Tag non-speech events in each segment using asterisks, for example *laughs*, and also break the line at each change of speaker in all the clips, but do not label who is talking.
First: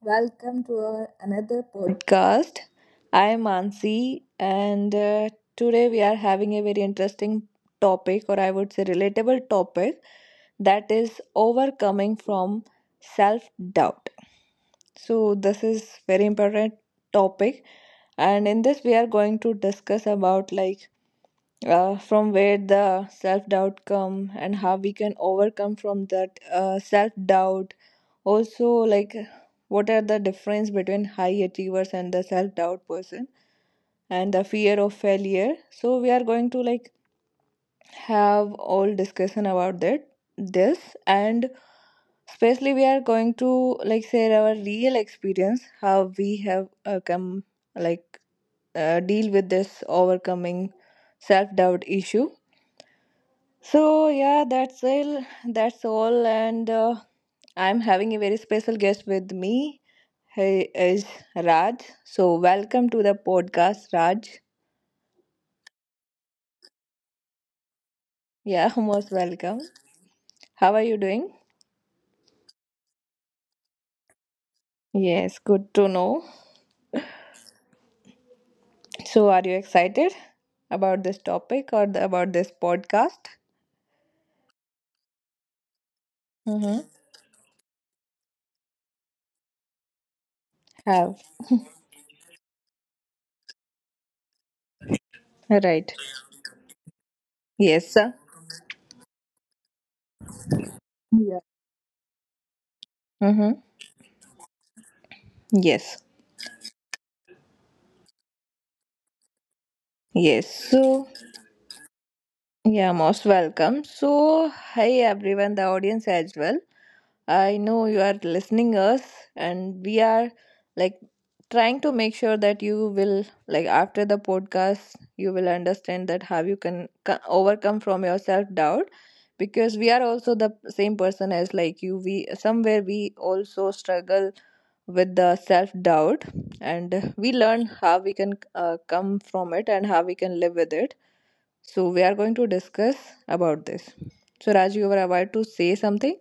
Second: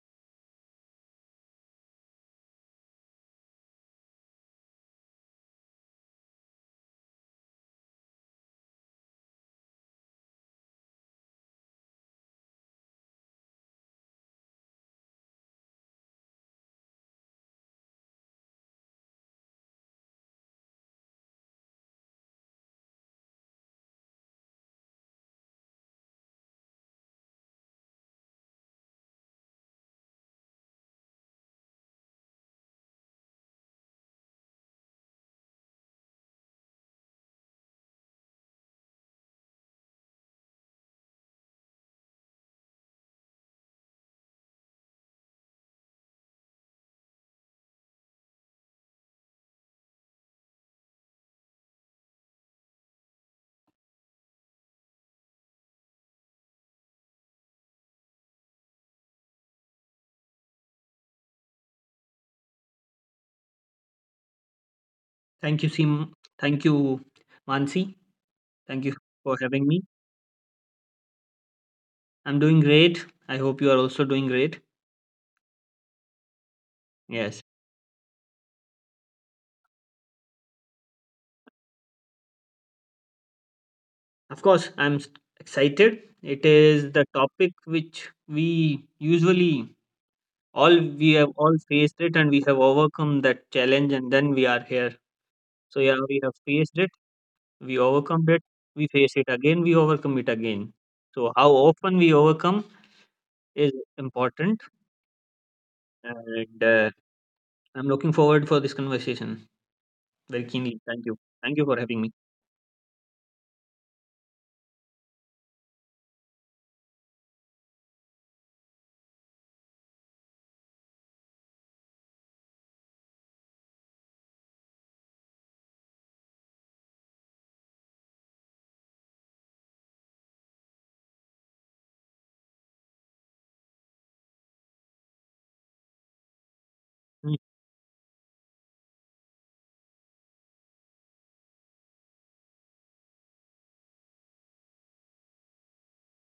welcome to our another podcast. I am Ansi, and today we are having a very interesting topic, or I would say relatable topic, that is overcoming from self doubt. So this is very important topic, and in this we are going to discuss about like from where the self doubt come and how we can overcome from that self doubt also, like what are the difference between high achievers and the self-doubt person and the fear of failure. So we are going to like have all discussion about that this. And especially we are going to like share our real experience how we have come, like deal with this overcoming self-doubt issue. So yeah, that's all and I'm having a very special guest with me. Hey, is Raj. So, welcome to the podcast, Raj.
Thank you, Sim. Thank you, Mansi.
Yeah, *laughs*
Thank you
most
for
welcome.
having me.
How are you doing?
I'm doing great. I hope you are also doing great.
Yes, good to know.
Yes,
So, are you excited about this topic or the, about this podcast?
of course, excited. It
Mm-hmm.
is the topic which we usually all we
Have.
have all faced it and we have overcome that challenge, and then we are here. So,
Right.
yeah, we have faced it, we
Yes, sir.
overcome it, we face it again, we overcome it again. So,
Yeah.
how often we overcome
Mm-hmm.
is important,
Yes.
and I'm looking forward for this conversation. Very
Yes.
keenly. Thank you.
So,
Thank you for having me.
yeah, most welcome. So, hi everyone, the audience as well. I know you are listening us and we are like trying to make sure that you will like, after the podcast, you will understand that how you can overcome from your self doubt, because we are also the same person as like you. We somewhere we also struggle with the self doubt, and
Mm.
we learn how we can come from it and how we can live with it. So we are going to discuss about this. So Raj, you were about to say something.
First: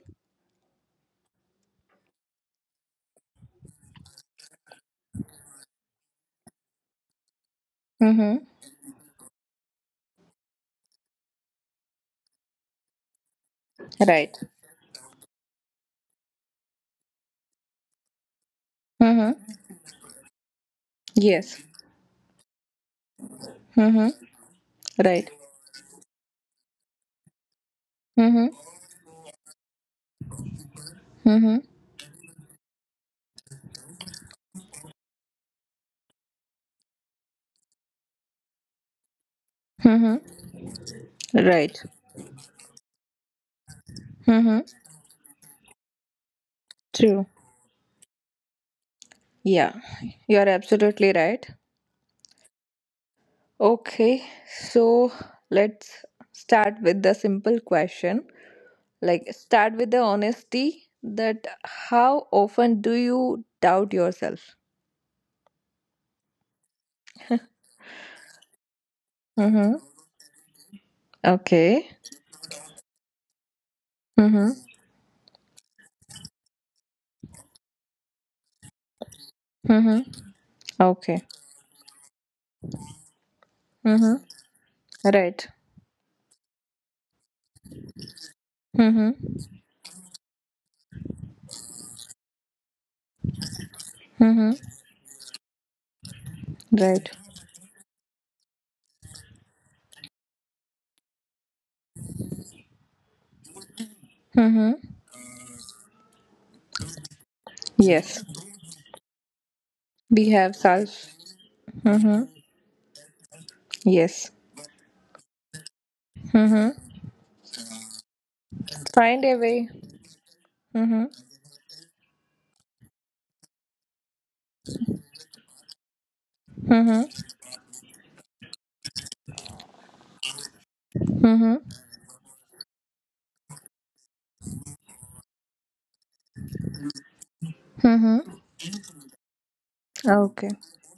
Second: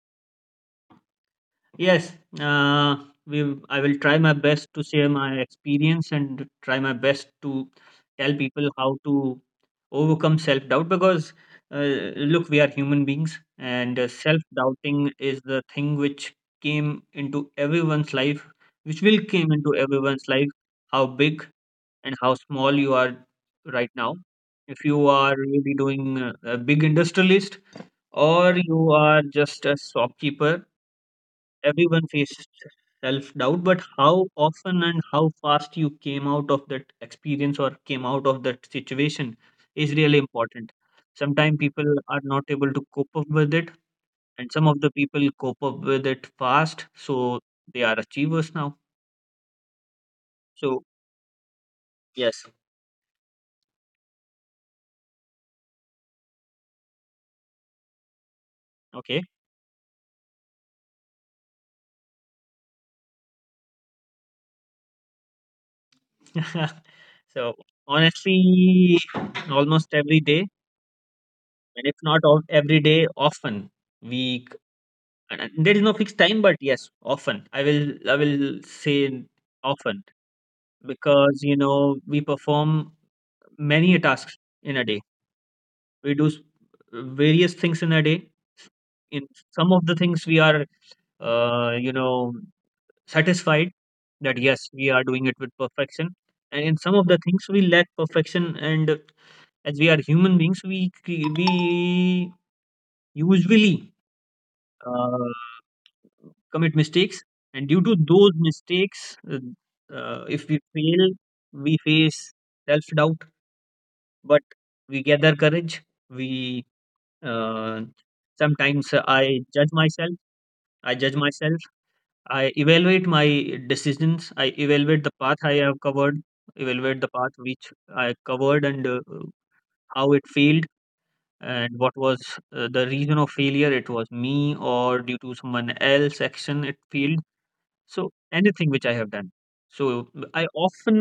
Yes, uh, we. I will try my best to share my experience and try my best to tell
Mm-hmm.
people how to overcome self doubt because uh, look, we are human beings, and
Right.
self doubting is the thing which came into everyone's life, which will came
Mm-hmm.
into everyone's life. How big
Yes.
and how small you are right
Mm-hmm.
now. If you
Right.
are really doing a big industrialist,
Mm-hmm.
or you are just a shopkeeper.
Mm-hmm.
Everyone faces self doubt, but how often and how fast you came out of that experience or came out of that situation is really
Mm-hmm.
important. Sometimes
Right.
people are not able to cope up with it, and
Mm-hmm.
some of the people cope up with it fast,
True.
so they are achievers now.
Yeah, you are
So,
absolutely right.
yes,
Okay, so let's start with the simple question.
okay.
Like, start with the honesty, that how often do you doubt yourself?
*laughs* So, honestly,
Mm-hmm.
almost every day, and
Okay.
if not all, every day, often we
Mm-hmm.
And and there is no fixed time, but yes, often I will say often
Mm-hmm. Okay.
because you know we perform many
Mm-hmm.
tasks in a day.
Right.
We do various things in a day.
Mm-hmm.
In some of the things we are you know satisfied that
Mm-hmm.
yes we are doing it with perfection, and in some of
Right.
the things we lack perfection. And as we are human beings, we cre- we usually.
Mm-hmm.
Uh, commit mistakes and due to
Yes.
those mistakes
We
if
have
we fail
self.
we
Mm-hmm.
face self doubt
Yes.
but we gather courage we
Mm-hmm.
uh, sometimes I
Find a way.
judge myself i
Mm-hmm.
judge myself I evaluate my decisions. I evaluate the path I have covered, evaluate
Mm-hmm.
the path which I covered, and how it failed and
Mm-hmm.
what was the reason of failure. It was me or due to someone else action it failed. So
Mm-hmm.
anything which I have done. So I
Okay.
often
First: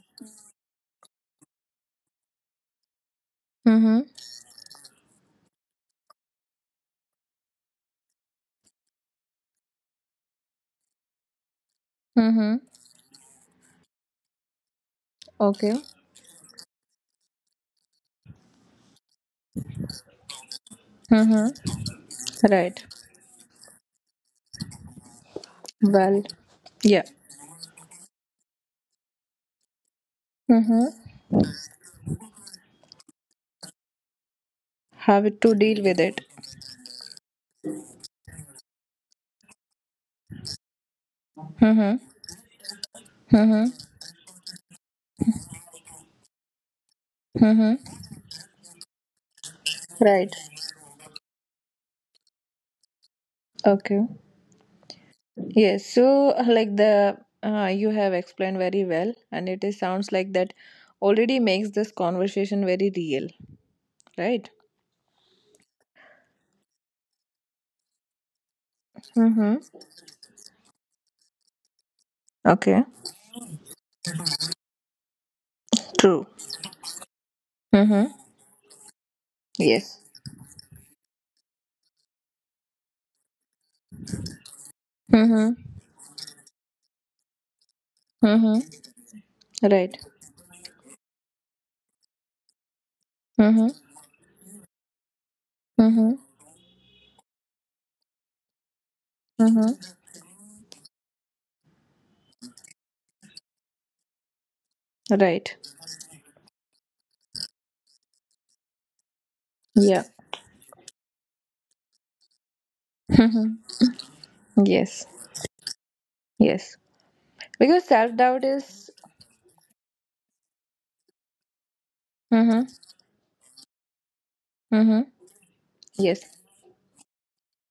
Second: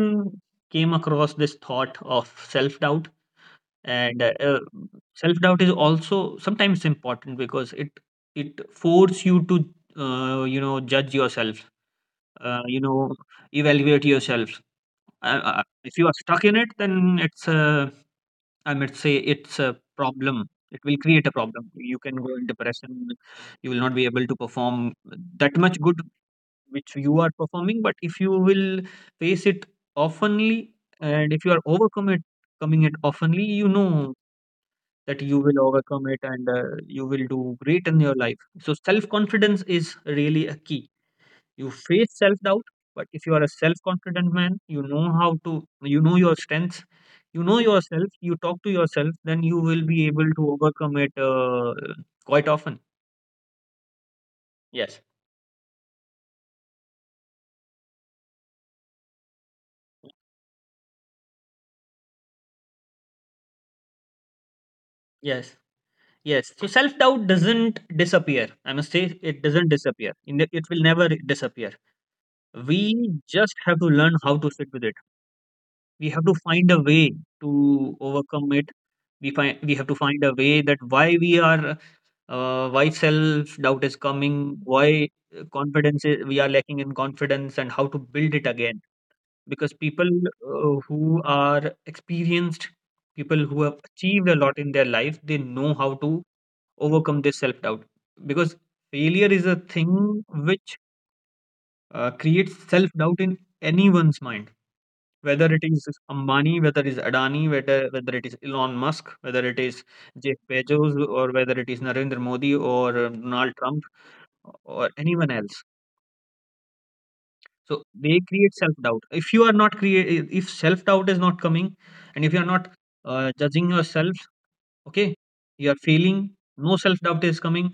came across this thought of self doubt,
Mm-hmm.
and self doubt is also sometimes important because it force you to you know judge yourself,
Mm-hmm.
you know evaluate yourself.
Okay.
If you are stuck in it, then it's a, I might say it's a problem. It will create a problem.
Mm-hmm.
You can go in
Right.
depression. You will not be able to perform that much good
Well.
which
Yeah.
you are performing, but if you will face it oftenly
Mm-hmm.
and if you are overcome it coming it oftenly you know that
Have
you
to
will
deal with
overcome it
it.
and you will do great in your life. So self confidence is really a key. You
Mm-hmm.
face self doubt, but if you are a
Mm-hmm.
self confident man, you know how to, you know your strengths, you know
Mm-hmm.
yourself, you talk to yourself, then you will be able
Right.
to overcome it quite often.
Okay.
Yes,
Yes, so like the you have explained very well, and it is sounds like that already makes this conversation very real, right?
yes. Yes. So self doubt doesn't disappear. I must say it doesn't
Mm-hmm.
disappear. In the, it will never disappear.
Okay.
We just have to learn how to sit with it. We have
True.
to find a way to
Mm-hmm.
overcome it. We have to
Yes.
find a way that why we are why self doubt is coming, why
Mm-hmm.
confidence is, we are lacking in confidence, and how to build it
Mm-hmm.
again. Because
Right.
people who are experienced, people who
Mm-hmm.
have achieved a lot in their life, they know how
Mm-hmm.
to overcome this self doubt because failure is a
Mm-hmm.
thing which creates self doubt in anyone's mind, whether
Right.
it is Ambani, whether it is Adani, whether it is Elon Musk, whether it is
Yeah.
Jeff Bezos, or whether it is Narendra Modi, or Donald
Mm-hmm.
Trump, or
Yes.
anyone else.
Yes.
So
Because
they
self doubt
create self
is.
doubt. If you are not create, if self doubt is not coming, and if you are
Mm-hmm.
not judging yourself.
Mm-hmm.
Okay, you are
Yes.
feeling no self doubt is coming,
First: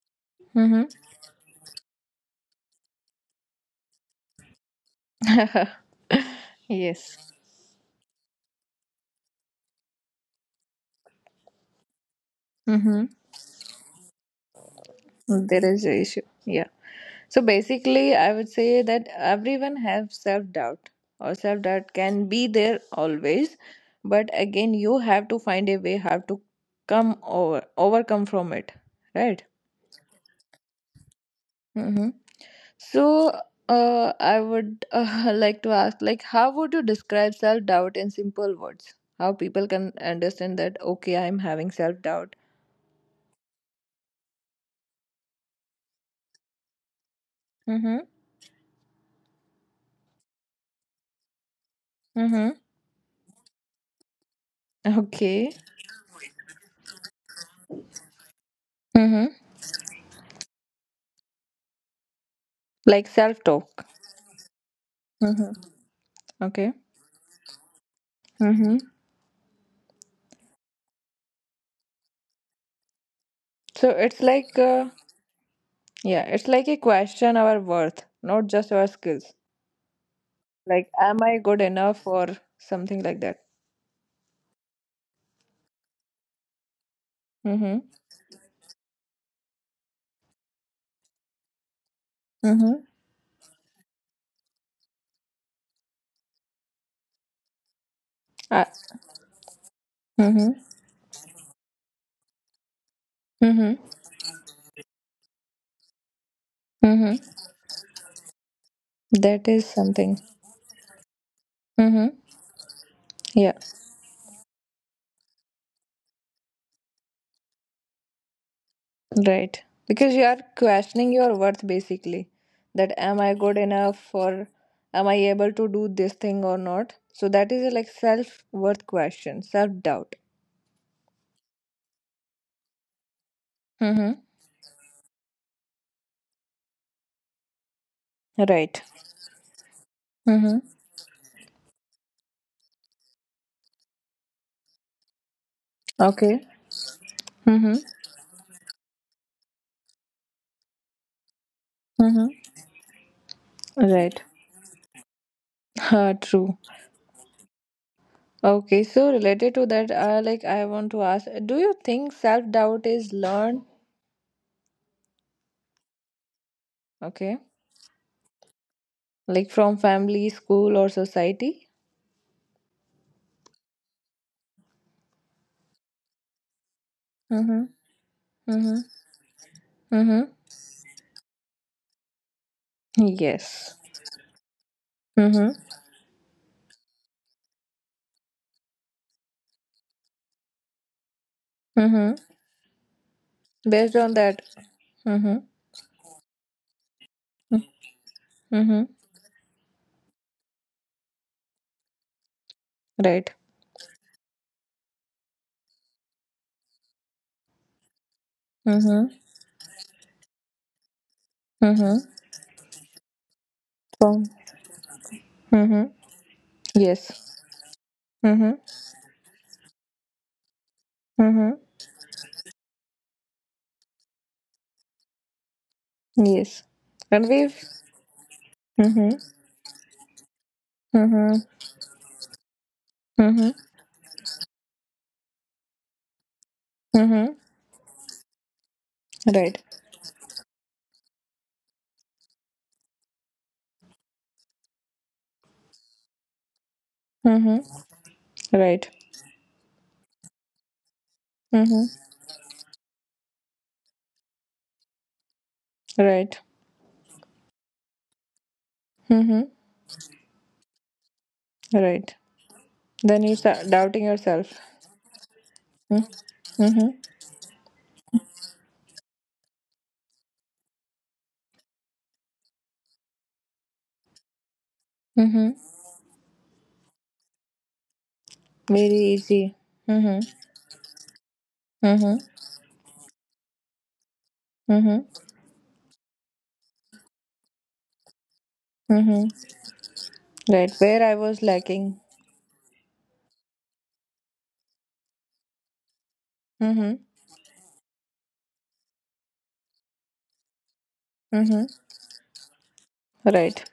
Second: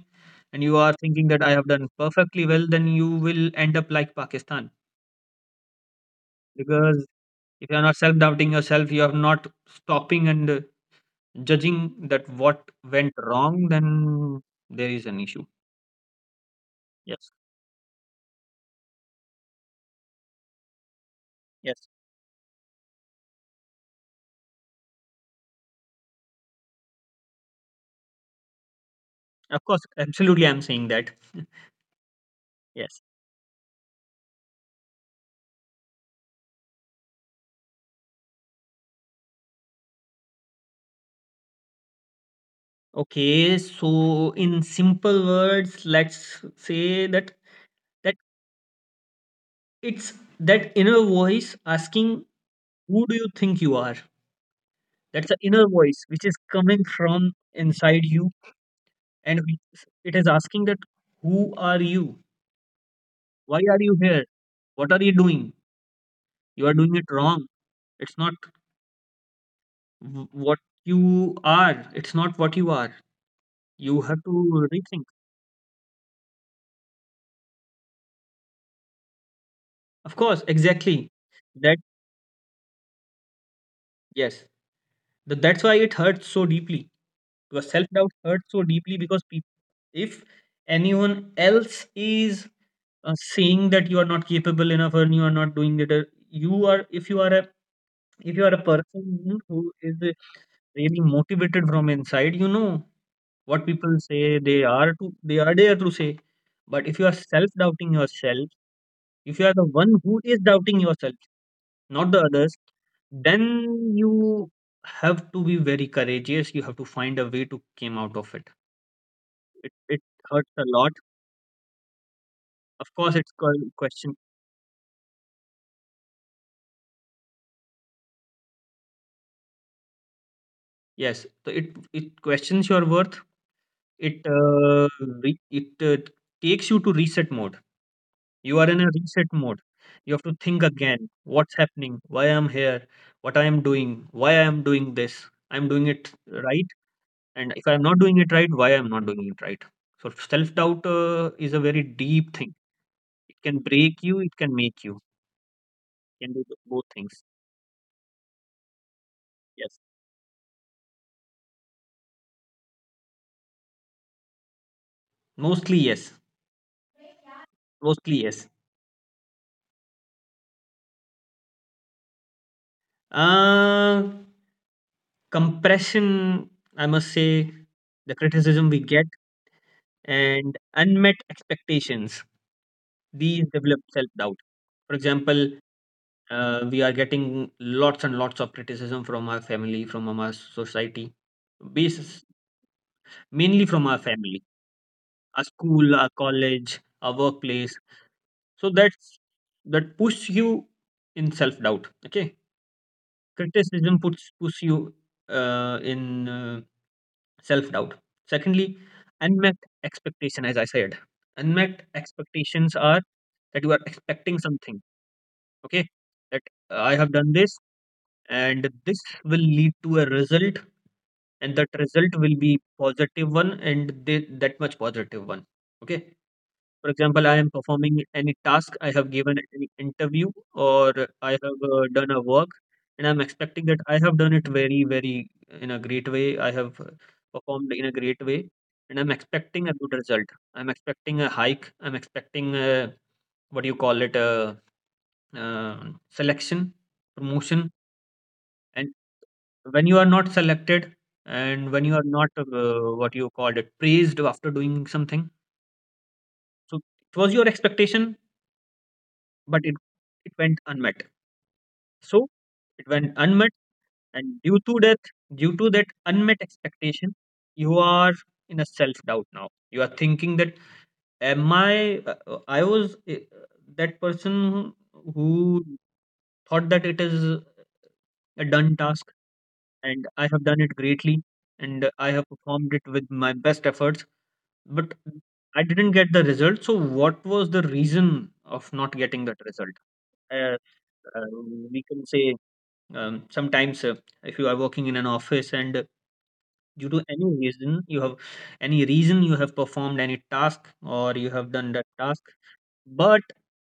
and you
Mm-hmm.
are thinking that I have done perfectly well, then you will end up like Pakistan,
*laughs*
because
yes.
if you are not self doubting yourself, you are not stopping and judging that what
Mm-hmm.
went wrong, then there is an issue.
There is a issue. Yeah.
Yes,
So basically, I would say that everyone has self doubt, or self
yes.
doubt can be there always. But again, you have to find a way how to overcome from it, right?
Of course, absolutely, I'm saying that. *laughs*
Mm-hmm.
Yes.
So, I would *laughs* like to ask, like, how would you describe self doubt in simple words? How people can understand that? Okay, I'm having self doubt.
Okay, so in simple words, let's say that
Mm-hmm.
that it's that inner voice asking,
Mm-hmm. *laughs*
"Who do you think you are?" That's the
Okay.
inner voice which is coming from inside you,
Mm-hmm.
and it is asking that who are you?
Like self
Why are
talk.
you here? What are you
Mm-hmm.
doing? You
Okay.
are doing it wrong. It's not
Mm-hmm.
w- what you are. It's not what you are.
So
You
it's
have
like,
to rethink.
yeah, it's like a question our worth, not just our skills.
Of course,
Like,
exactly.
am I good
That
enough or something like that?
yes. That's why it hurts so deeply. Because self
Mm-hmm.
doubt hurts so deeply because peop if anyone else is
Mm-hmm.
saying that you are not capable enough and you are not doing it you are if you are a, if you are a
Uh,
person who is
mm-hmm.
really motivated from inside, you know what
Mm-hmm.
people say, they are there to say, but if you
Mm-hmm.
are self doubting yourself, if
That
you are
is
the one
something.
who is doubting yourself, not
Mm-hmm.
the others,
Yeah.
then you have to be very courageous. You have to find a way to came out of it.
Right.
It
Because you are
hurts a lot.
questioning your worth basically.
Of
That
course
am I
it's
good
called
enough
question.
or am I able to do this thing or not? So that is a, like self worth question, self doubt.
Yes, so it questions your worth.
Mm-hmm.
It uh, re- it uh, takes you to reset mode. You are
Right.
in a reset mode. You have to
Mm-hmm.
think again what's happening, why I'm here, what I am doing, why I am doing this. I'm doing it
Okay.
right. And if
Mm-hmm.
I'm not doing it right, why I'm not doing it right. So self doubt is a very
Mm-hmm.
deep thing. It can break you,
Right. *laughs*
it can make you. It can do
True.
both things.
Okay. So related to
Yes.
that, like I want to ask, do you think self doubt is learned?
Mostly, yes.
Okay.
Mostly, yes.
Like from family, school, or society?
Uh, Compression, I must say,
Mm-hmm.
the criticism
Mm-hmm.
we get
Mm-hmm.
and unmet expectations. These
Yes.
develop self doubt, for example.
Mm-hmm.
We are getting lots and lots of criticism from our family, from our society,
Mm-hmm.
basis mainly from
Based
our
on that.
family,
Mm-hmm.
our school, our college, our workplace. So
Mm-hmm.
that puts you in self doubt. Okay,
Right.
criticism puts you in self doubt. Secondly,
Mm-hmm.
unmet expectation, as I said, unmet
Mm-hmm.
expectations are that you are
From.
expecting something.
Mm-hmm.
Okay, that I have done
Yes.
this,
Mm-hmm.
and this will lead to a result,
Mm-hmm.
and that result will be positive one and they, that much positive one. Okay,
Yes.
for
And
example, I am
we've.
performing any task, I have
Mm-hmm.
given any interview, or
Mm-hmm.
I have done a work, and I'm
Mm-hmm.
expecting that I have done it very very in a great way, I have
Mm-hmm.
performed in a great way, and I'm
Right.
expecting a good result. I'm expecting a hike, I'm expecting a, what do you call it, a, uh, selection,
Mm-hmm.
promotion.
Right.
When you are not selected, and when you are
Mm-hmm.
not what you called it, praised after doing something,
Right.
so it was your expectation,
Mm-hmm.
but it went unmet,
Right.
so it went
Then you
unmet,
start doubting
and
yourself.
due to that, due to that unmet
Mm-hmm. Mm-hmm.
expectation, you are in a self doubt. Now you are thinking that am I was that person who
Mm-hmm.
thought that it is a done
Very
task
easy.
and
Mm-hmm.
I have done it greatly and I
Mm-hmm.
have performed it with my best efforts. But
Mm-hmm.
I didn't get the result. So what was the reason of not getting
Mm-hmm.
that result? Uh,
Right. Where I
uh,
was
we
lacking.
can say sometimes if you are working in an office and due
Mm-hmm.
to any reason you have any reason you have performed any task or you have
Mm-hmm.
done that task, but
Right.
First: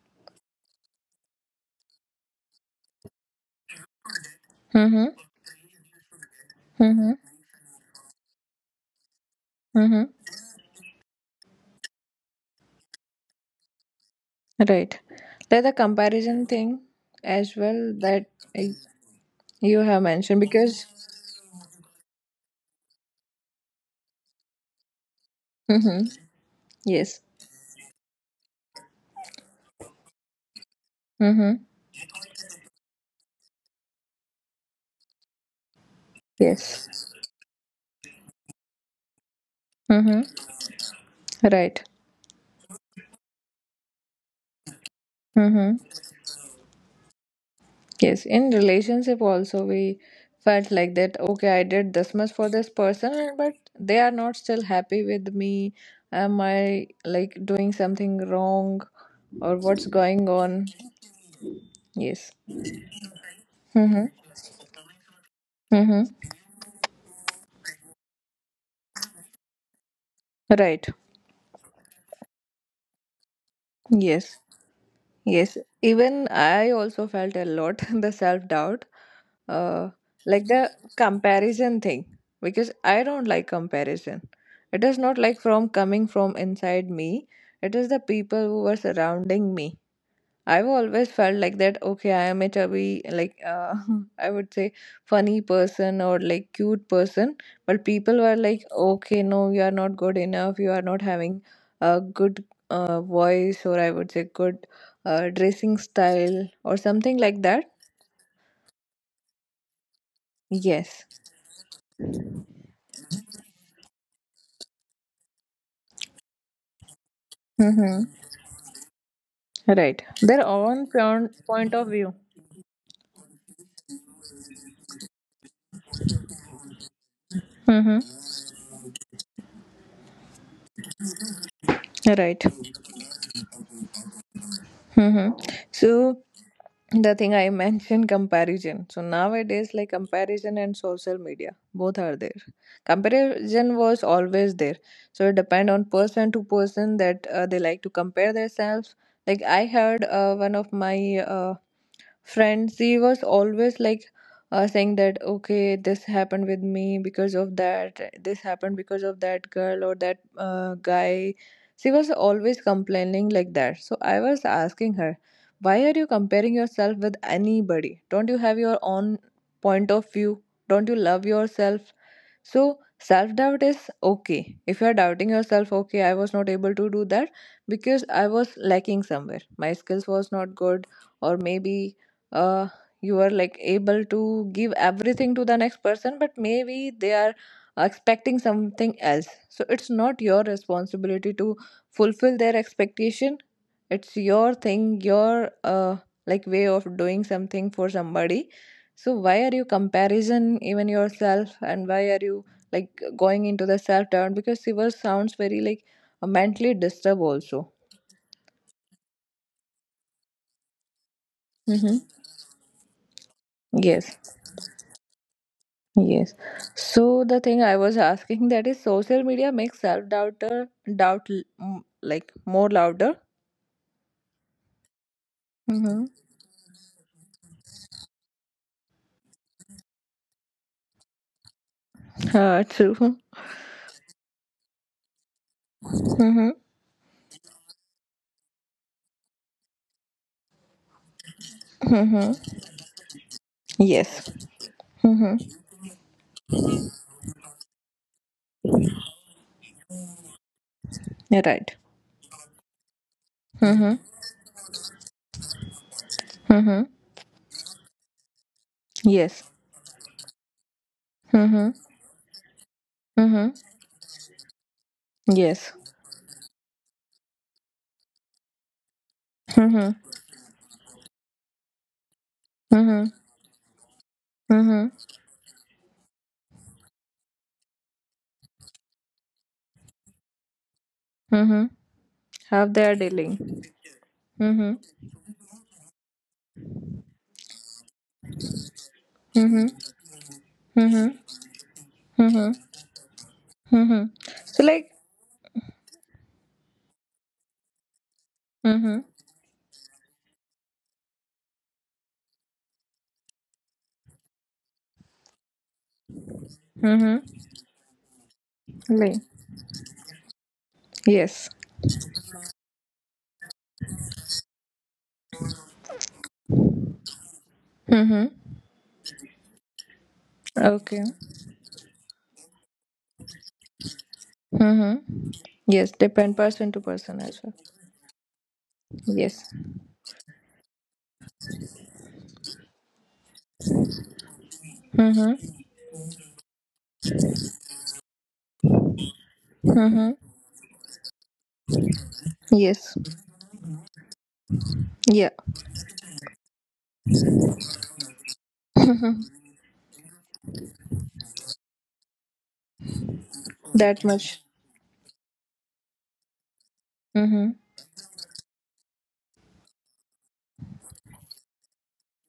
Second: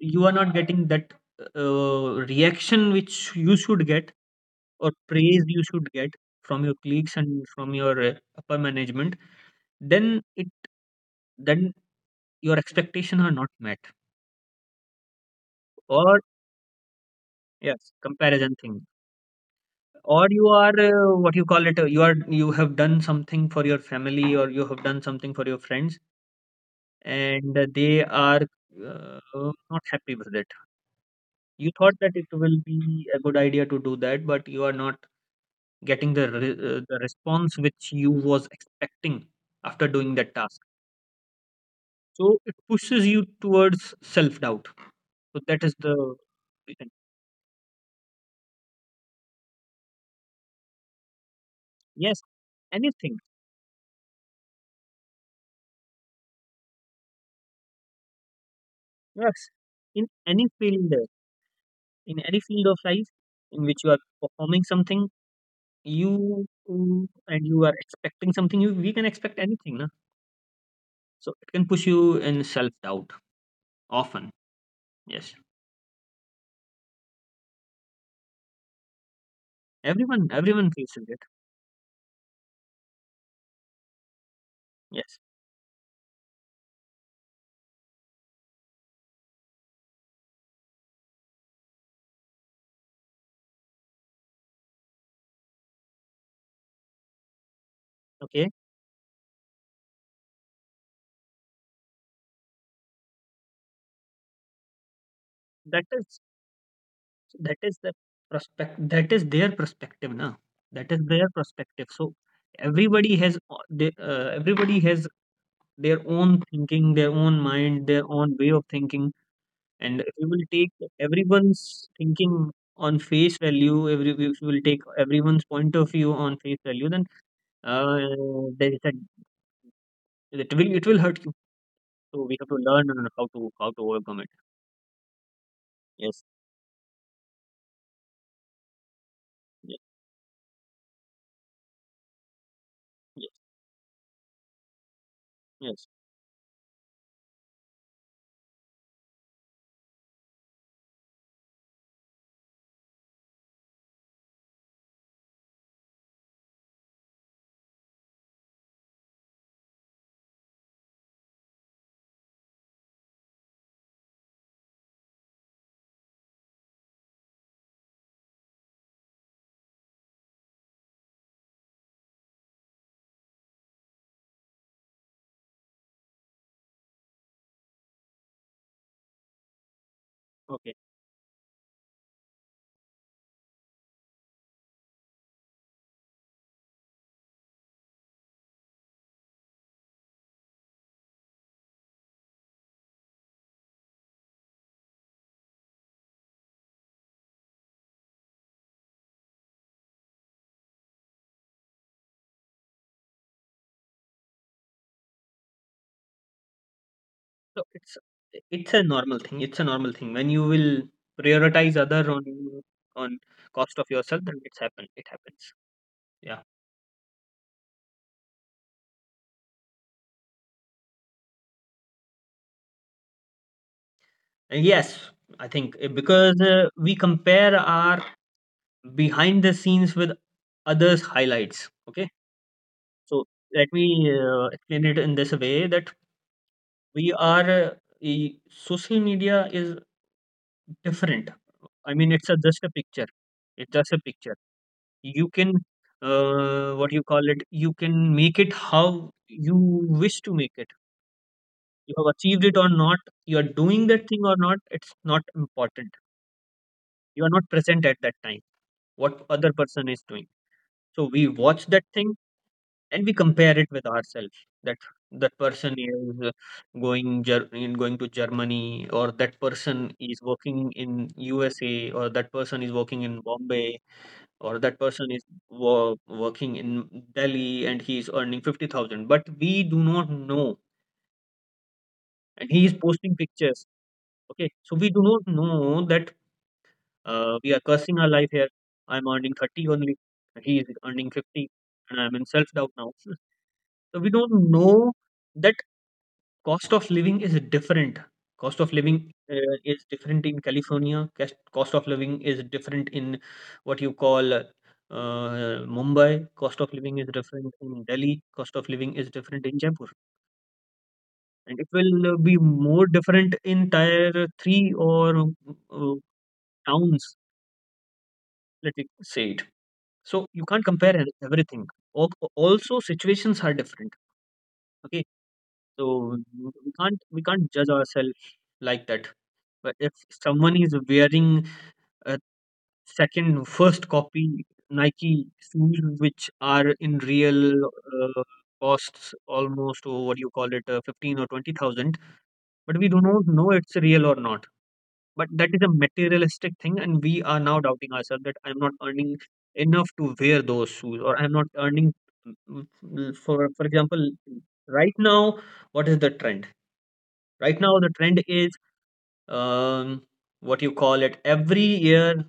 you are not getting that reaction which you should get or
Mm-hmm.
praise you should get from your
Mm-hmm.
colleagues and from your upper management,
Mm-hmm.
then it, then your expectation are not met.
Right. There's a
Or
comparison thing as
yes,
well that
comparison
I-
thing.
you have
Or
mentioned
you are
because.
what you call it, you are, you have done something for your family or you have done something for your friends,
Mm-hmm. Yes.
and they are not happy with it.
Mm-hmm.
You thought that it will be a good idea to do that, but you are not getting the the
Yes.
response which you was expecting after doing
Mm-hmm.
that task.
Right.
So it pushes you towards self doubt. So that is
Mm-hmm.
the reason.
Yes, in relationship also we felt like that, okay, I did this
Yes,
much for this person
anything.
and but they are not still happy with me. Am I like doing something wrong
Yes,
or what's
in
going
any
on?
field, in
Yes.
any field of life in which you are
Mhm.
performing something,
Mhm.
and you are expecting something, you we can expect anything, na?
Right.
So it can push you in self doubt often.
Yes.
Yes,
Yes, even I also felt a lot *laughs* the self doubt, uh,
everyone,
like
everyone
the
faces it.
comparison thing, because I don't like comparison. It is
Yes,
not like from coming from inside me, it is the people who were surrounding me. I've always felt like that, okay, I am a chubby, like, *laughs* I would say funny person or like cute person. But people were
okay,
like, okay, no, you are not good enough. You are not having a good voice or I would say good dressing
that is
style or something like
that
that.
is the prospect. That is their perspective, na? That is
Yes.
their perspective. So everybody has their own thinking, their own mind, their
Mm-hmm.
own way of thinking, and
Right.
if you will
Their
take
own point
everyone's
of view.
thinking on face value. Every if you will take everyone's point of view on face value, then uh,
Mm-hmm.
there is a, it will hurt you. So we have to
Right.
learn on how to overcome it.
Mhm.
Yes,
So the thing I *laughs* mentioned comparison. So nowadays,
yes,
like comparison and social media, both are there.
yes,
Comparison was always there. So it depend
yes.
on person to person that they like to compare themselves. Like I heard one of my friends, he was always like saying that, okay, this happened with me because of that, this happened because of that girl or that guy. She was always complaining like that, so I was asking her, why are you comparing yourself with anybody? Don't you have your own point of view? Don't you love yourself? So self doubt is okay if you are doubting yourself, okay, I was not able to do that because I was lacking somewhere, my skills was not
Okay,
good. Or maybe uh, you are like able to give everything to the next person, but maybe they are expecting something else, so it's not your responsibility to fulfill their expectation. It's your thing, your like way of doing something for somebody. So why are you comparison even yourself, and why are you like going into the self doubt, because Shiva sounds very like mentally disturbed
so
also.
it's a normal thing when you will prioritize other
Mm-hmm.
on on cost of yourself,
Yes.
then it happens.
Yes.
Yeah.
So the thing I was *laughs* asking, that is social media makes self doubter doubt like more louder.
And yes, I think
Mm-hmm.
because we compare our behind the scenes with others highlights. Okay,
True.
so let me explain it in this way that
Mm-hmm.
we are uh, social media is different. I mean, just
Mm-hmm.
a picture. It's just a
Yes.
picture. You
Mm-hmm.
can what you call it you can make it how you wish to make it.
You're right.
You have achieved it or not, you are doing
Mm-hmm.
that thing or not, it's not important.
Mm-hmm.
You are not present at that time, what
Yes.
other person is doing. So we
Mm-hmm.
watch that thing and we
Mm-hmm.
compare it with ourselves, that that
Yes.
person is going to Germany, or that
Mm-hmm.
person is working in USA, or that person is
Mm-hmm.
working in Bombay, or that
Mm-hmm.
person is working in Delhi and he is earning 50,000, but we do not know.
Mm-hmm.
And
How
he is
they are
posting
dealing.
pictures. Okay,
Mm-hmm.
so we do not know that we are cursing our life here. I'm earning
Mm-hmm.
30 only, he is earning
Mm-hmm.
50, and I'm in self
Mm-hmm.
doubt now. *laughs* So
Mm-hmm.
we don't
So like.
know that. Cost of living is different. Cost of
Mm-hmm.
living is different in California. Cost of living is different in, what you call, Mumbai. Cost of living is
Mm-hmm.
different in Delhi. Cost of living is
Like.
different in Jaipur.
Yes.
And it will be more different in tier three or uh, towns,
Mm-hmm.
let me say it. So you can't compare
Okay.
everything. Al- Also, situations are different. Okay,
Mm-hmm. Yes,
so
depend person
we
to
can't
person
we
as
can't
well.
judge ourselves like that.
Yes.
But if someone is wearing a first copy Nike
Mm-hmm.
shoes, which are in real costs almost, or
Mm-hmm.
what do you call it, 15 or 20,000, but we
Yes.
do not know it's real or not. But
Yeah.
that is a materialistic thing, and we are now doubting ourselves that I'm not earning
Mm-hmm.
enough to wear those shoes, or I'm not earning. For
That
example,
much.
right now, what is the trend?
Mm-hmm.
Right now, the trend is, um, what you call it every year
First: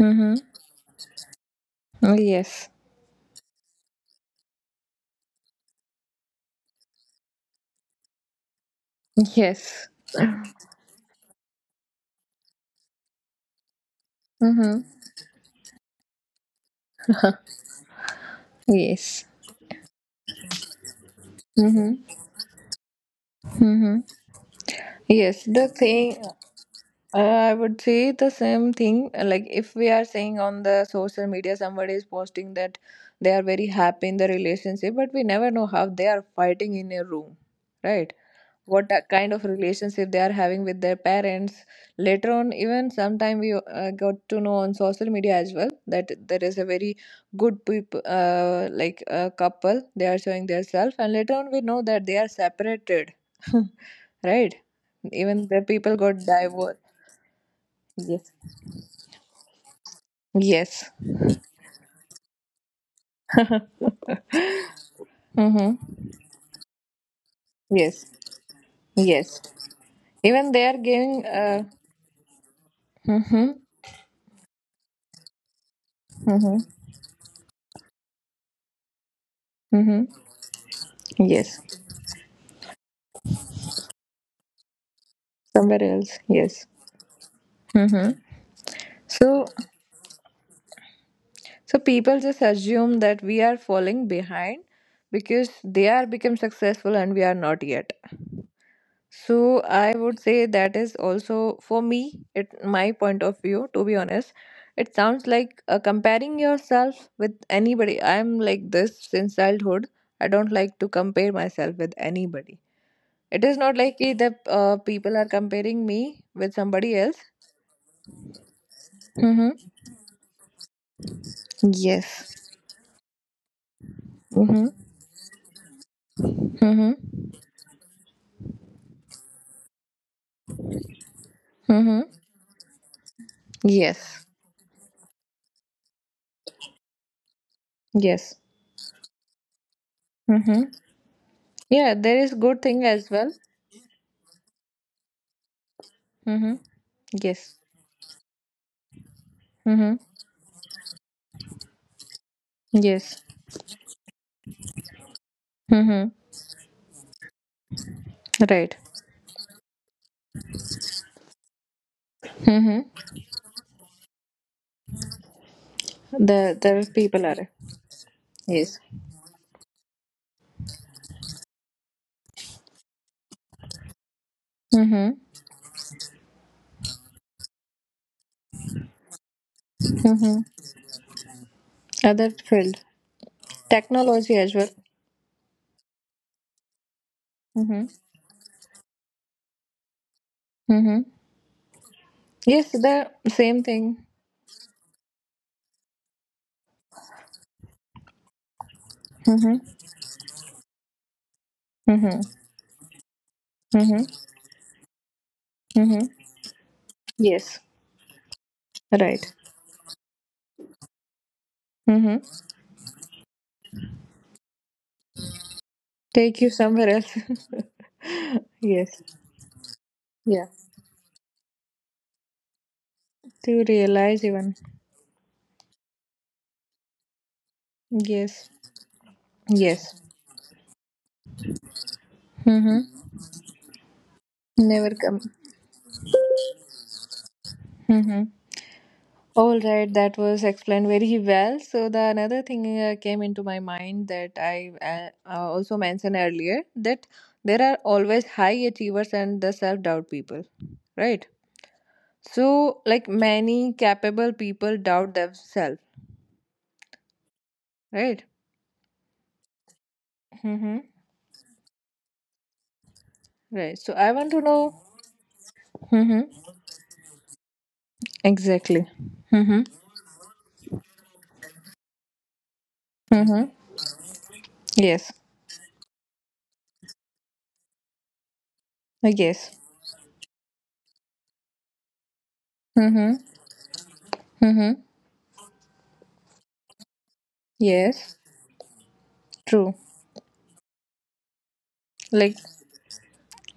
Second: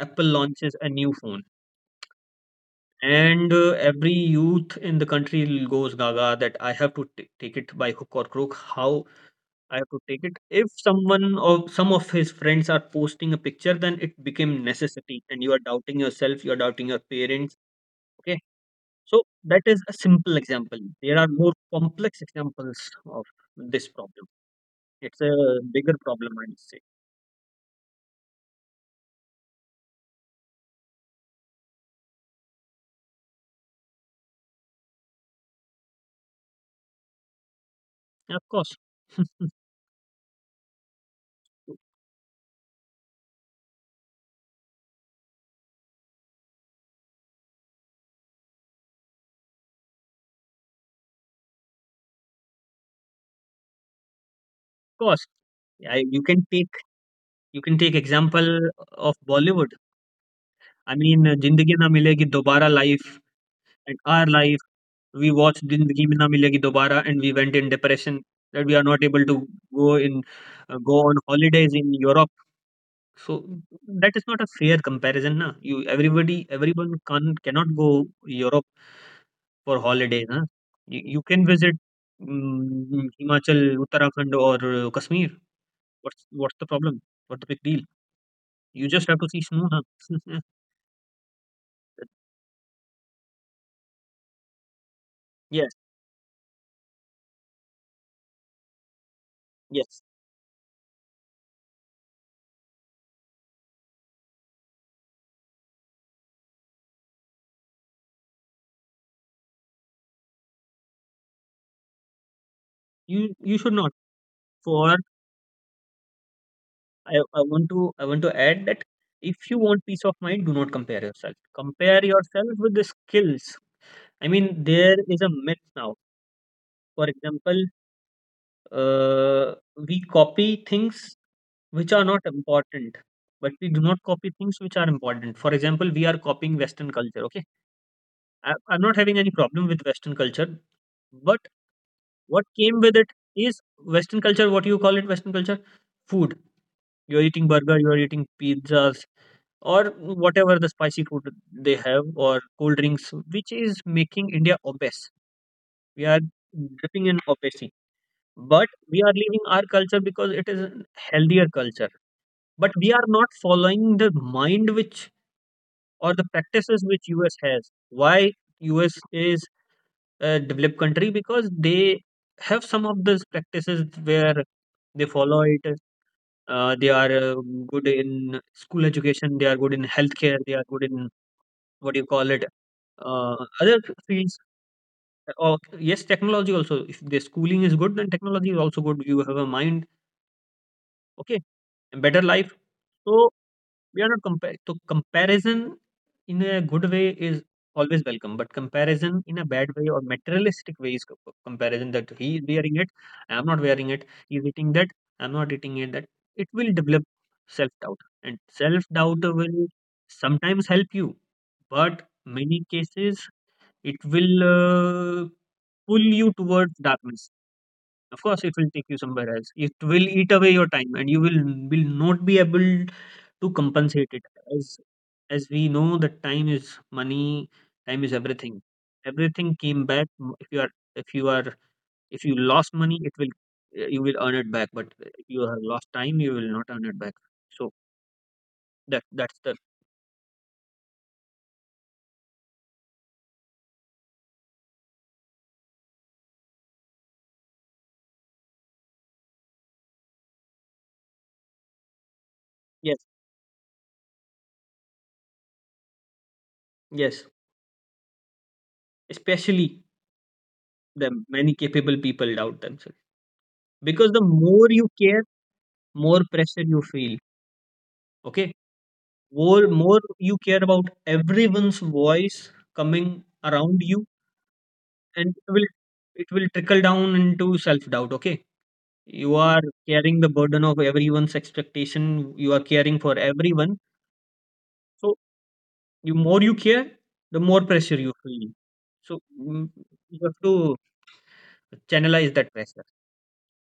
Apple
Mm-hmm.
launches a new phone,
Yes.
and every youth in the country goes gaga that I have to take it by hook or crook. How I have
Yes.
to take it? If someone or some of his friends are posting a picture, then it became
Mm-hmm.
necessity, and you are doubting yourself, you are doubting your
*laughs*
parents. Okay, so
yes.
that is a simple example. There are more
Mm-hmm.
complex examples of this
Mm-hmm.
problem. It's a
Yes. The
bigger
thing
problem, I would say.
I would say the same thing. Like if we are saying on the social media, somebody is posting that they are very happy in the relationship, but we never know how they are fighting in a room, right?
Of course.
What that
*laughs* Of
kind of relationship they are having with their parents later on. Even sometime we got to know on social media as well that there is a very good people, like a couple, they are showing their self, and later on we know that they are separated. *laughs* Right,
course.
even the people
I, you
got
can take
divorced.
you can take
Yes.
example of Bollywood.
Yes.
I mean Zindagi Na Milegi Dobara life and our life. We watch
Mm-hmm.
Zindagi में Na Milegi Dobara and we went in
Yes.
Depression. That we are not able
Yes,
to go in.
even they are
go on
giving
holidays in Europe. So
mm-hmm.
That is not a fair comparison ना. You everybody
Mm-hmm.
Everyone can can go Europe for
Mm-hmm.
Holidays ना. You can
Yes.
Visit Himachal Uttarakhand और Kashmir.
Somewhere else.
What's what's the
Yes.
Problem what the big deal.
Mm-hmm.
You just have to see
So,
snow ना. *laughs*
so people just assume that we are falling behind because
Yes,
they are become successful and we are not yet. So
yes.
I would say that is also for me, it my point of view, to be honest. It sounds like comparing yourself with anybody. I'm like this since childhood. I don't like to compare myself with anybody.
you
It
you
is
should
not
not.
like the
for
people are comparing me with somebody
I
else.
I want to add that, if you want
Mm-hmm.
peace of mind, do not compare yourself. Compare yourself
Yes.
with the skills. I mean,
Mm-hmm.
there is a myth now.
Mm-hmm.
For example, uh, we copy things which
Mm-hmm.
are not important, but we do not
Yes.
copy things which are important. For example, we are copying Western culture. Okay,
Yes.
I'm not having any problem with Western culture,
Mm-hmm.
but
Yeah, there is
what
good
came
thing
with it
as well.
is Western culture. What you call it, Western culture? Food.
Mm-hmm.
You're eating
Yes.
burger. You're eating pizzas. Or
Mm-hmm.
whatever the spicy food they have or cold drinks,
Yes.
which is making India obese. We
Mm-hmm.
are dripping in obesity, but
Right.
we are leaving our culture because it is a healthier culture. But
Mm-hmm.
we are not following the mind which or the
The
practices
there is
which
people
US
are.
has. Why
Yes.
US is a developed country because they have some of those practices where they
Mm-hmm.
follow it. They are good in school education. They are good in healthcare.
Mm-hmm.
They are good in, what do you call
Other
it,
field.
Other fields,
Technology as well.
or yes, technology also. If the schooling is good,
Mm-hmm.
then technology is also good. You have a mind,
Mm-hmm.
okay, and better life.
Yes, the
So
same
we are
thing.
not compare. So comparison in a good way is always welcome, but comparison in a bad
Mm-hmm.
way or materialistic way is comparison, that
Mm-hmm.
he is wearing it, I am not wearing it.
Mm-hmm.
He is eating that, I am not eating it. That,
Mm-hmm.
it will develop
Yes.
self doubt, and self doubt
Right.
will sometimes help you, but
Mm-hmm.
many cases it will pull you
Take you
towards
somewhere
darkness.
else.
Of course, it
*laughs*
will take you
yes.
somewhere else. It will eat away
Yeah.
your time, and you will not be able to
To
compensate it.
realize even.
As as we know, that time is money. Time is
Yes.
everything. Everything came
Yes.
back. If you are if you lost money, it
Mm-hmm.
will you will earn it back. But if
Overcome.
you have lost time, you will not earn it back. So
Mm-hmm.
that that's the
All right, that was explained very well. So the another thing came into my mind that I also mentioned earlier, that there are always high achievers and the self doubt people, right? So
yes,
like many capable people doubt themselves,
yes.
right?
Especially
Mm-hmm.
the many capable people doubt themselves,
Right, so
because the
I want to
more
know.
you care, more
Mm-hmm.
pressure you feel. Okay,
Exactly.
more
Mm-hmm.
more you care about everyone's voice coming
Mm-hmm.
around you,
Yes.
and it will trickle down into self doubt. Okay, you are
Yes.
carrying the burden of everyone's expectation, you are caring for
Mm-hmm.
everyone.
Mm-hmm.
So you more you care, the more pressure you
Yes.
feel. So
True.
you have to channelize
Like.
that pressure.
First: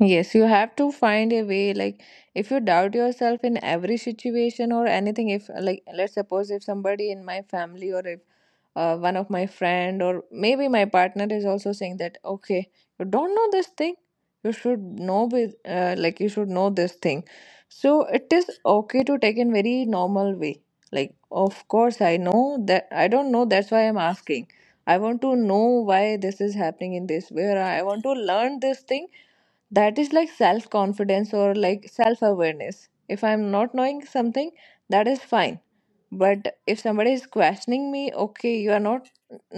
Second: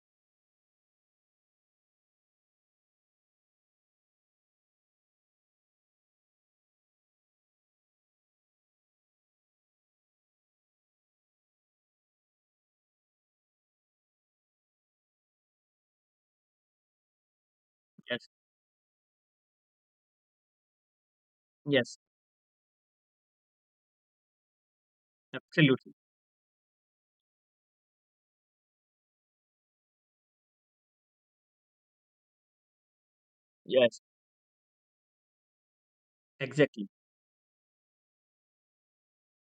Yes, you have to find a way. Like, if you doubt yourself in every situation or anything, if, like, let's suppose if somebody in my family or if one of my friend or maybe my partner is also saying that, okay, you don't know this thing, you should know with like, you should know this thing, so it
Yes,
is okay to take in very normal way. Like, of course,
yes.
I know that I don't know, that's why I'm asking. I want to know
Absolutely.
why this is happening in this way, or I want to learn this thing. That is like self confidence or like self awareness. If I'm not knowing
Yes.
something, that is fine. But if
Exactly.
somebody is questioning me, okay, you are not,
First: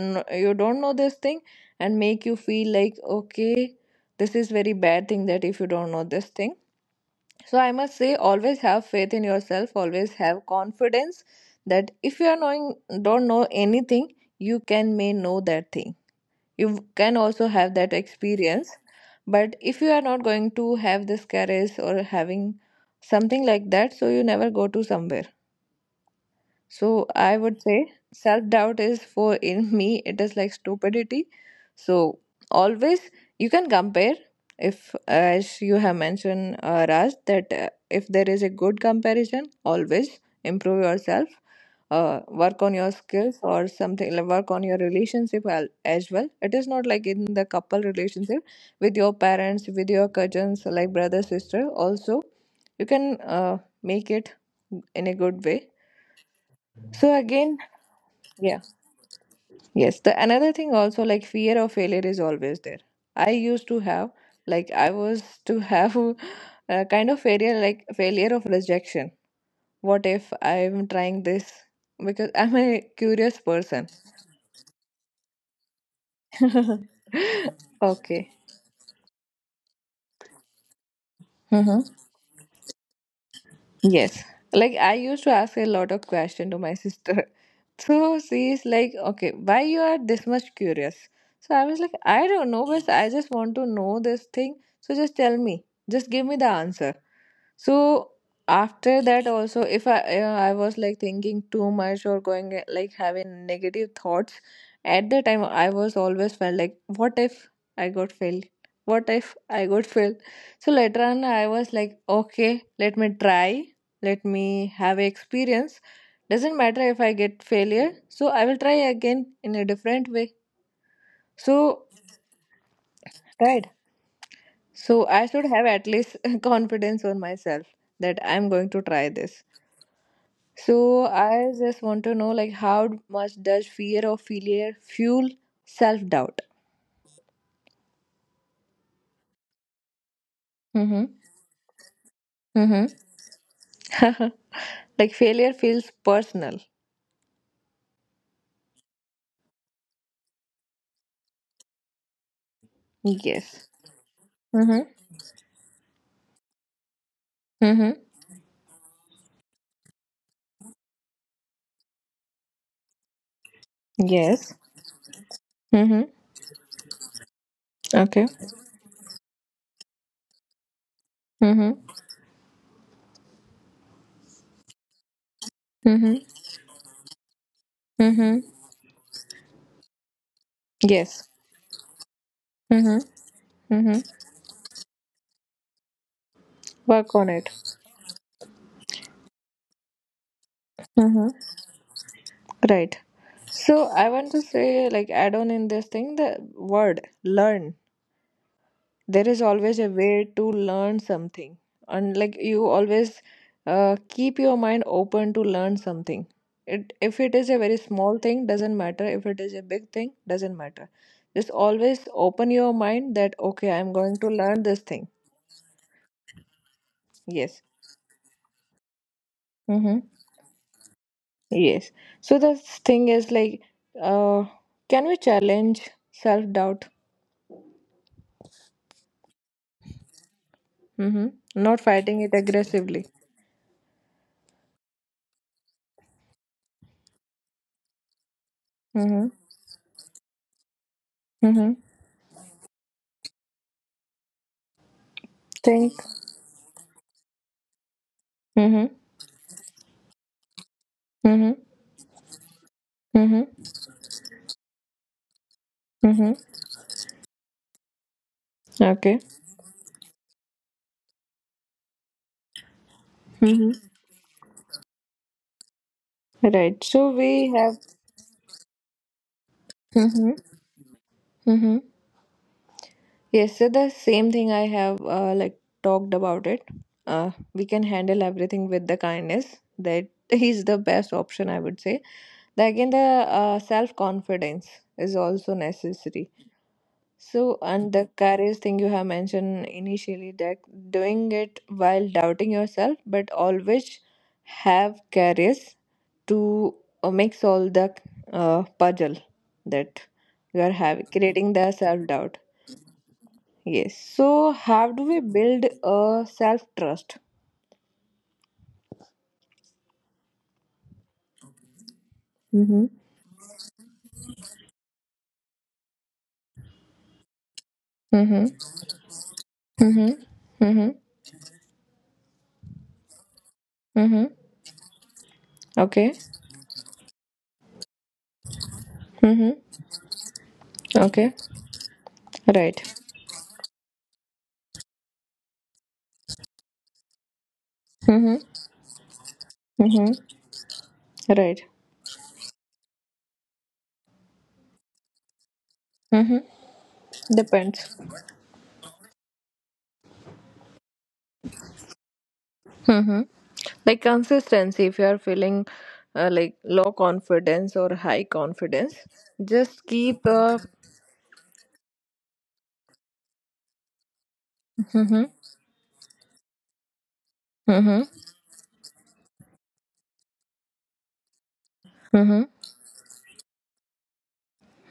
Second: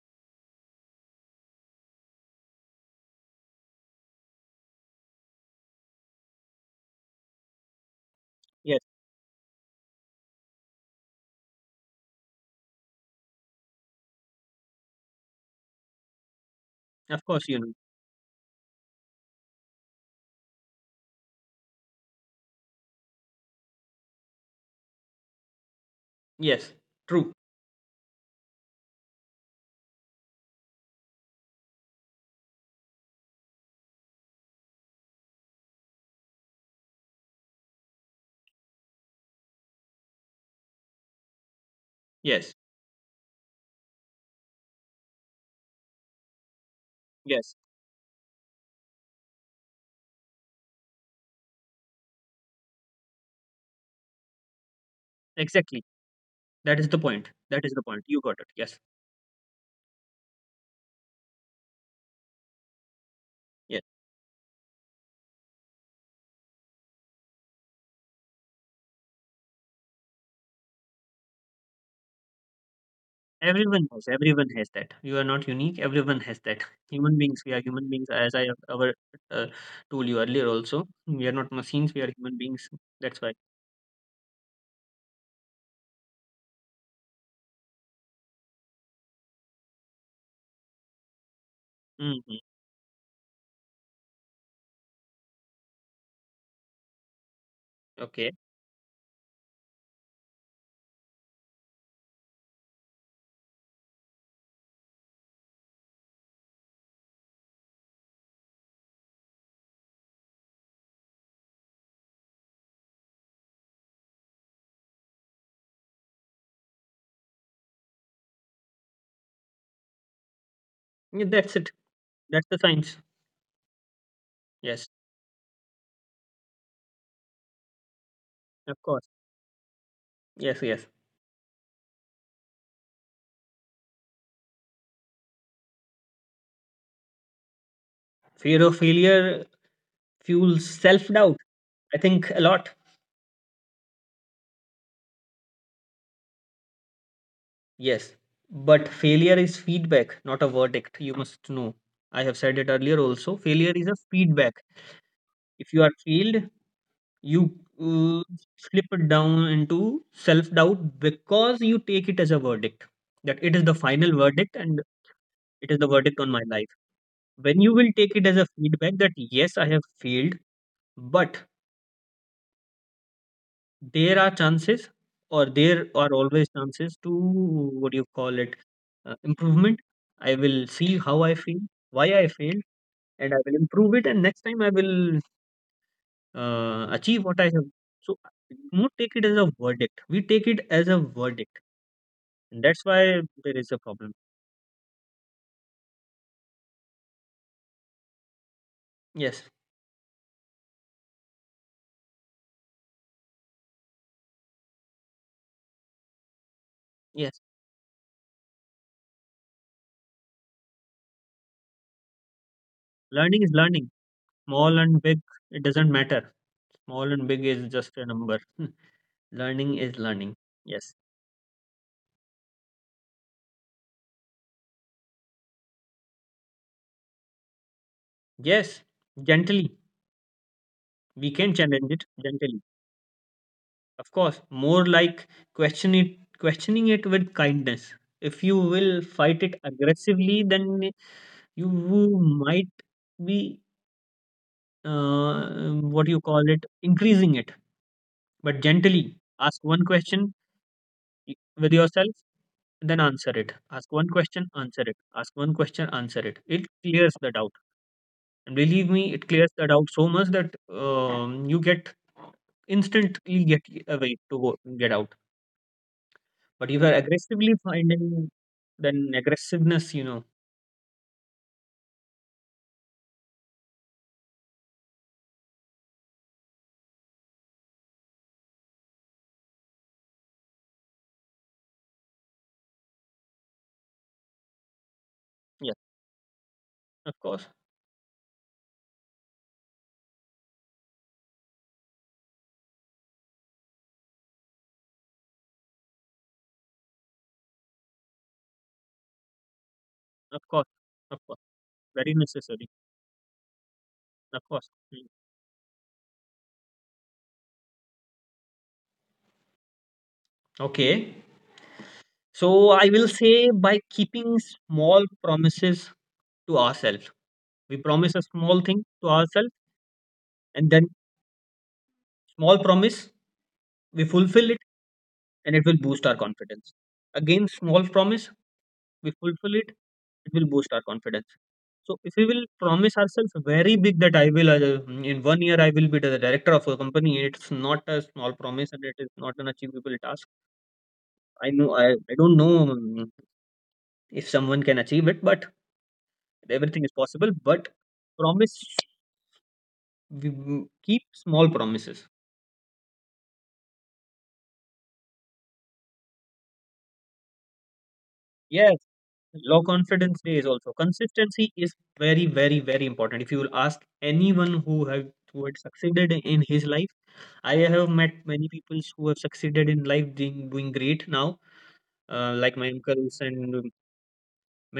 you don't know this thing, and make you feel like, okay, this is very bad thing that if you don't know this thing. So I must say, always have
Yes.
faith in yourself, always have confidence, that if you are knowing, don't know anything, you can may know that thing, you can
Of
also
course.
have that experience. But if you are not going to have this courage or having something like that, so you never go to somewhere.
Yes,
So I
true.
would say self doubt is, for in me, it is like stupidity. So always you can compare, if, as you have mentioned, Raj, that if there is a good comparison, always improve yourself, work
Yes,
on your skills or something, like work on your relationship as well. It is not like in the
yes.
couple relationship, with your parents, with your cousins, like brother, sister also, you can make it in a good way.
Exactly. That is
So
the point.
again,
That is the point. You got
yeah.
it. Yes.
Yes. The another thing also, like fear of failure is always there. I used to
Yes.
have, like I was to have *laughs* a kind of failure, like failure of rejection. What if I'm trying this, because I'm a curious person.
Everyone has. Everyone has that. You are not unique. Everyone has that.
*laughs*
Human beings. We are human
Okay.
beings. As I have ever uh, told you earlier, also, we are not machines. We are human beings. That's why.
Yes. Like I used to ask a lot of question to my sister. *laughs* So she's like, okay, why you are this much curious? So I was like, I don't know,
Hmm.
but I just want to know this thing. So just tell me. Just give me the answer. So
Okay.
after that also, if I I was like thinking too much or going, like having negative thoughts, at the time I was always felt like, what if I got failed? What if I got *laughs* failed? So later on, I was like, okay, let me try, let me have a experience. Doesn't matter if I get failure, so I will try again in a different way.
Yeah,
So
that's it. That's the science.
right. So I
Yes.
should have at least *laughs* confidence on myself, that I'm going to try
Of
this.
course.
So
Yes. Yes.
I just want to know, like, how much does fear of failure fuel self doubt?
Fear of failure
Mm-hmm.
fuels self-doubt. I
Mm-hmm.
think a lot.
*laughs* Like failure feels personal.
Yes. But failure is feedback, not a verdict. You must know. I have said it earlier
Yes.
also. Failure is a
Mm-hmm.
feedback. If you are failed, you
Mm-hmm.
uh, slip it down into self-doubt because you take it as a verdict, that it is the final
Yes.
verdict and it
Mm-hmm.
is the verdict on my life. When you will
Okay.
take it as a feedback that yes, I have failed, but
Mm-hmm.
there are chances, or there are
Mm-hmm.
always chances to, what do you
Mm-hmm.
call it, improvement. I will see
Yes.
how I feel, why I failed,
Mm-hmm.
and I will
Mm-hmm.
improve it. And next time I will
Work on it.
achieve what I have. So, we don't take it as a verdict. We take it as a
Mm-hmm.
verdict. And
Right.
that's why there
So
is a
I want
problem.
to say, like, add on in this thing the word learn. There is
Yes.
always a way to learn something, and like you always keep your mind open to learn something. It, if it is a
Yes.
very small thing, doesn't matter. If it is a big thing, doesn't matter. Just always open your mind that
Learning
okay,
is
I'm
learning.
going to learn this
Small
thing.
and big, it doesn't matter. Small and
Yes.
big is just a number. *laughs* Learning is learning. Yes.
Yes. So the thing is like, uh, can we challenge self doubt?
Yes. Gently. We
Mm-hmm.
can
Not
challenge
fighting
it
it
gently.
aggressively.
Of course. More like questioning it with kindness. If you will
Mm-hmm.
fight it aggressively, then
Mm-hmm.
you might be, uh,
Think.
what you call it increasing it. But
Mm-hmm.
gently ask one question
Mm-hmm.
with yourself, then answer
Mm-hmm.
it. Ask one question, answer it. Ask one question,
Mm-hmm.
answer it. It clears the doubt. And believe
Okay.
me, it clears the doubt so much that you get instantly
Mm-hmm.
get away to go get out.
Right.
But if you
So
are
we
aggressively
have.
finding, then aggressiveness,
Mm-hmm. Mm-hmm. Yes, so the same thing I have, like talked about it. We can handle everything with the kindness. That *laughs* is the best option, I would say. The, again, the self confidence is also
yes,
necessary.
of
So,
course,
and the courage thing you have mentioned initially, that doing it while doubting yourself, but always have courage to mix all the puzzle that you
of
are
course,
having,
of
creating
course,
the self doubt.
very necessary,
Yes. So,
of
how
course.
do we
Mm.
build a self trust?
Okay,
Mm-hmm.
so I will say by keeping small promises to ourselves, we promise
Mm-hmm.
a small thing to ourselves,
Mm-hmm. Mm-hmm.
and then, small promise, we
Mm-hmm.
fulfill it, and it will
Okay.
boost our confidence. Again, small promise, we fulfill
Mm-hmm.
it, it will boost our
Okay.
confidence. So if we will
Right.
promise ourselves very big that I will, in 1 year, I will be the director of a company, it's not a
Mm-hmm.
small promise and it is not an achievable
Mm-hmm.
task.
Right.
I know, I don't know, if someone can achieve it, but
Mm-hmm.
everything is possible.
Depends.
But promise, we keep small promises.
Mm-hmm. Like consistency, if you are feeling like low confidence or high
Yes,
confidence,
low
just keep.
confidence days
Uh,
also, consistency is very, very, very important. If you will ask anyone
mm-hmm.
who had succeeded in his life. I have
Mm-hmm.
met many people who have succeeded in life, doing great now,
Mm-hmm.
like my uncles and,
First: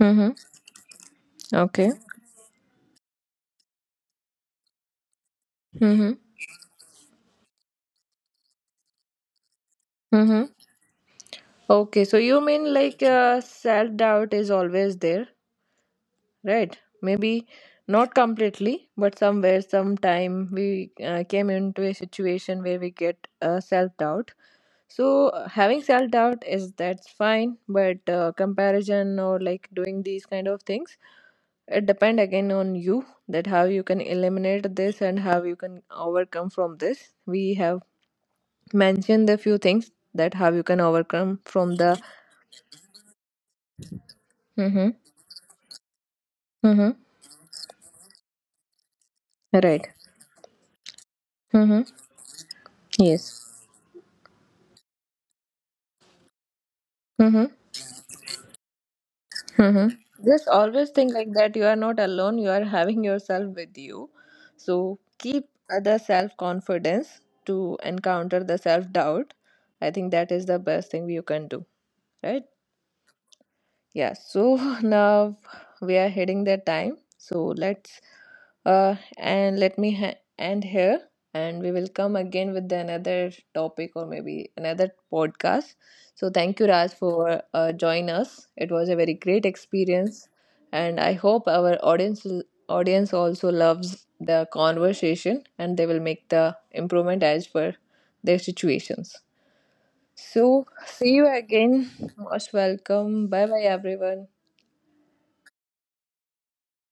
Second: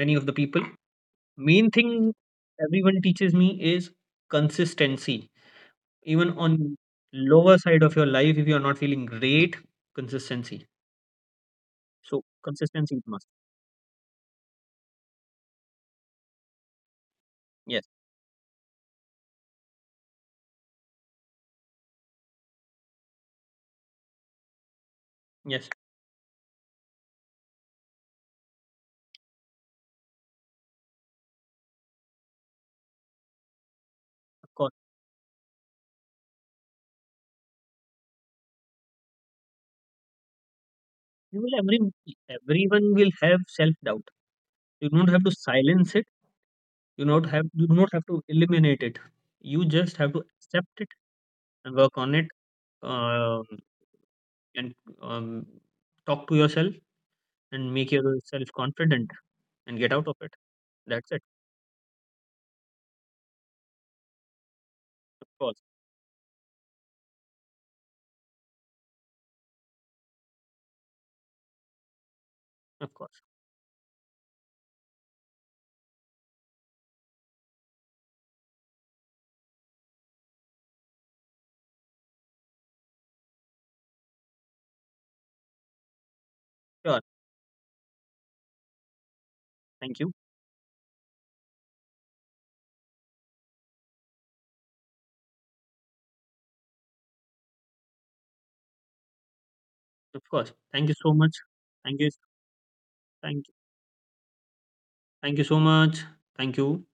many of the people. Main
Okay.
thing everyone teaches me is consistency.
Mm-hmm.
Even on lower side of your life, if you are not feeling great,
Mm-hmm.
consistency.
Okay, so
So
you mean
consistency
like
is must.
self doubt is always there, right? Maybe
Yes,
not completely, but somewhere, sometime we came into a situation where we get self doubt. So
yes,
having self doubt is that's fine, but comparison or like doing these kind of things, it depend again on you, that how you can
of course.
eliminate this and how you can overcome from this. We have mentioned a few things that how you can overcome
You will
from
every
the.
Everyone will have self doubt. You
Mhm.
don't have to silence it.
Mm-hmm.
You don't have to eliminate it. You
Right.
just have to accept it and
Mm-hmm.
work on it, um,
Yes.
and um, talk to yourself
Mm-hmm.
and make yourself confident and
Mm-hmm.
get out of it.
Just always
That's
think
it.
like that. You are not alone. You are having yourself with you. So
Of
keep
course,
other self confidence to encounter the self doubt. I think that is the best thing you can do. Right.
of course.
Yeah, so *laughs* now we are heading the time. So let's, and let me end here, and we will come again with another topic or maybe another podcast. So thank you, Raj,
Sure.
for join us. It was a very great
Thank you.
experience, and I hope our audience also loves the conversation, and they will make the improvement as per their situations.
Of course.
So
Thank you so
see you
much.
again.
Thank you.
Most welcome.
Thank
Bye
you.
bye, everyone.
Thank you so much. Thank you.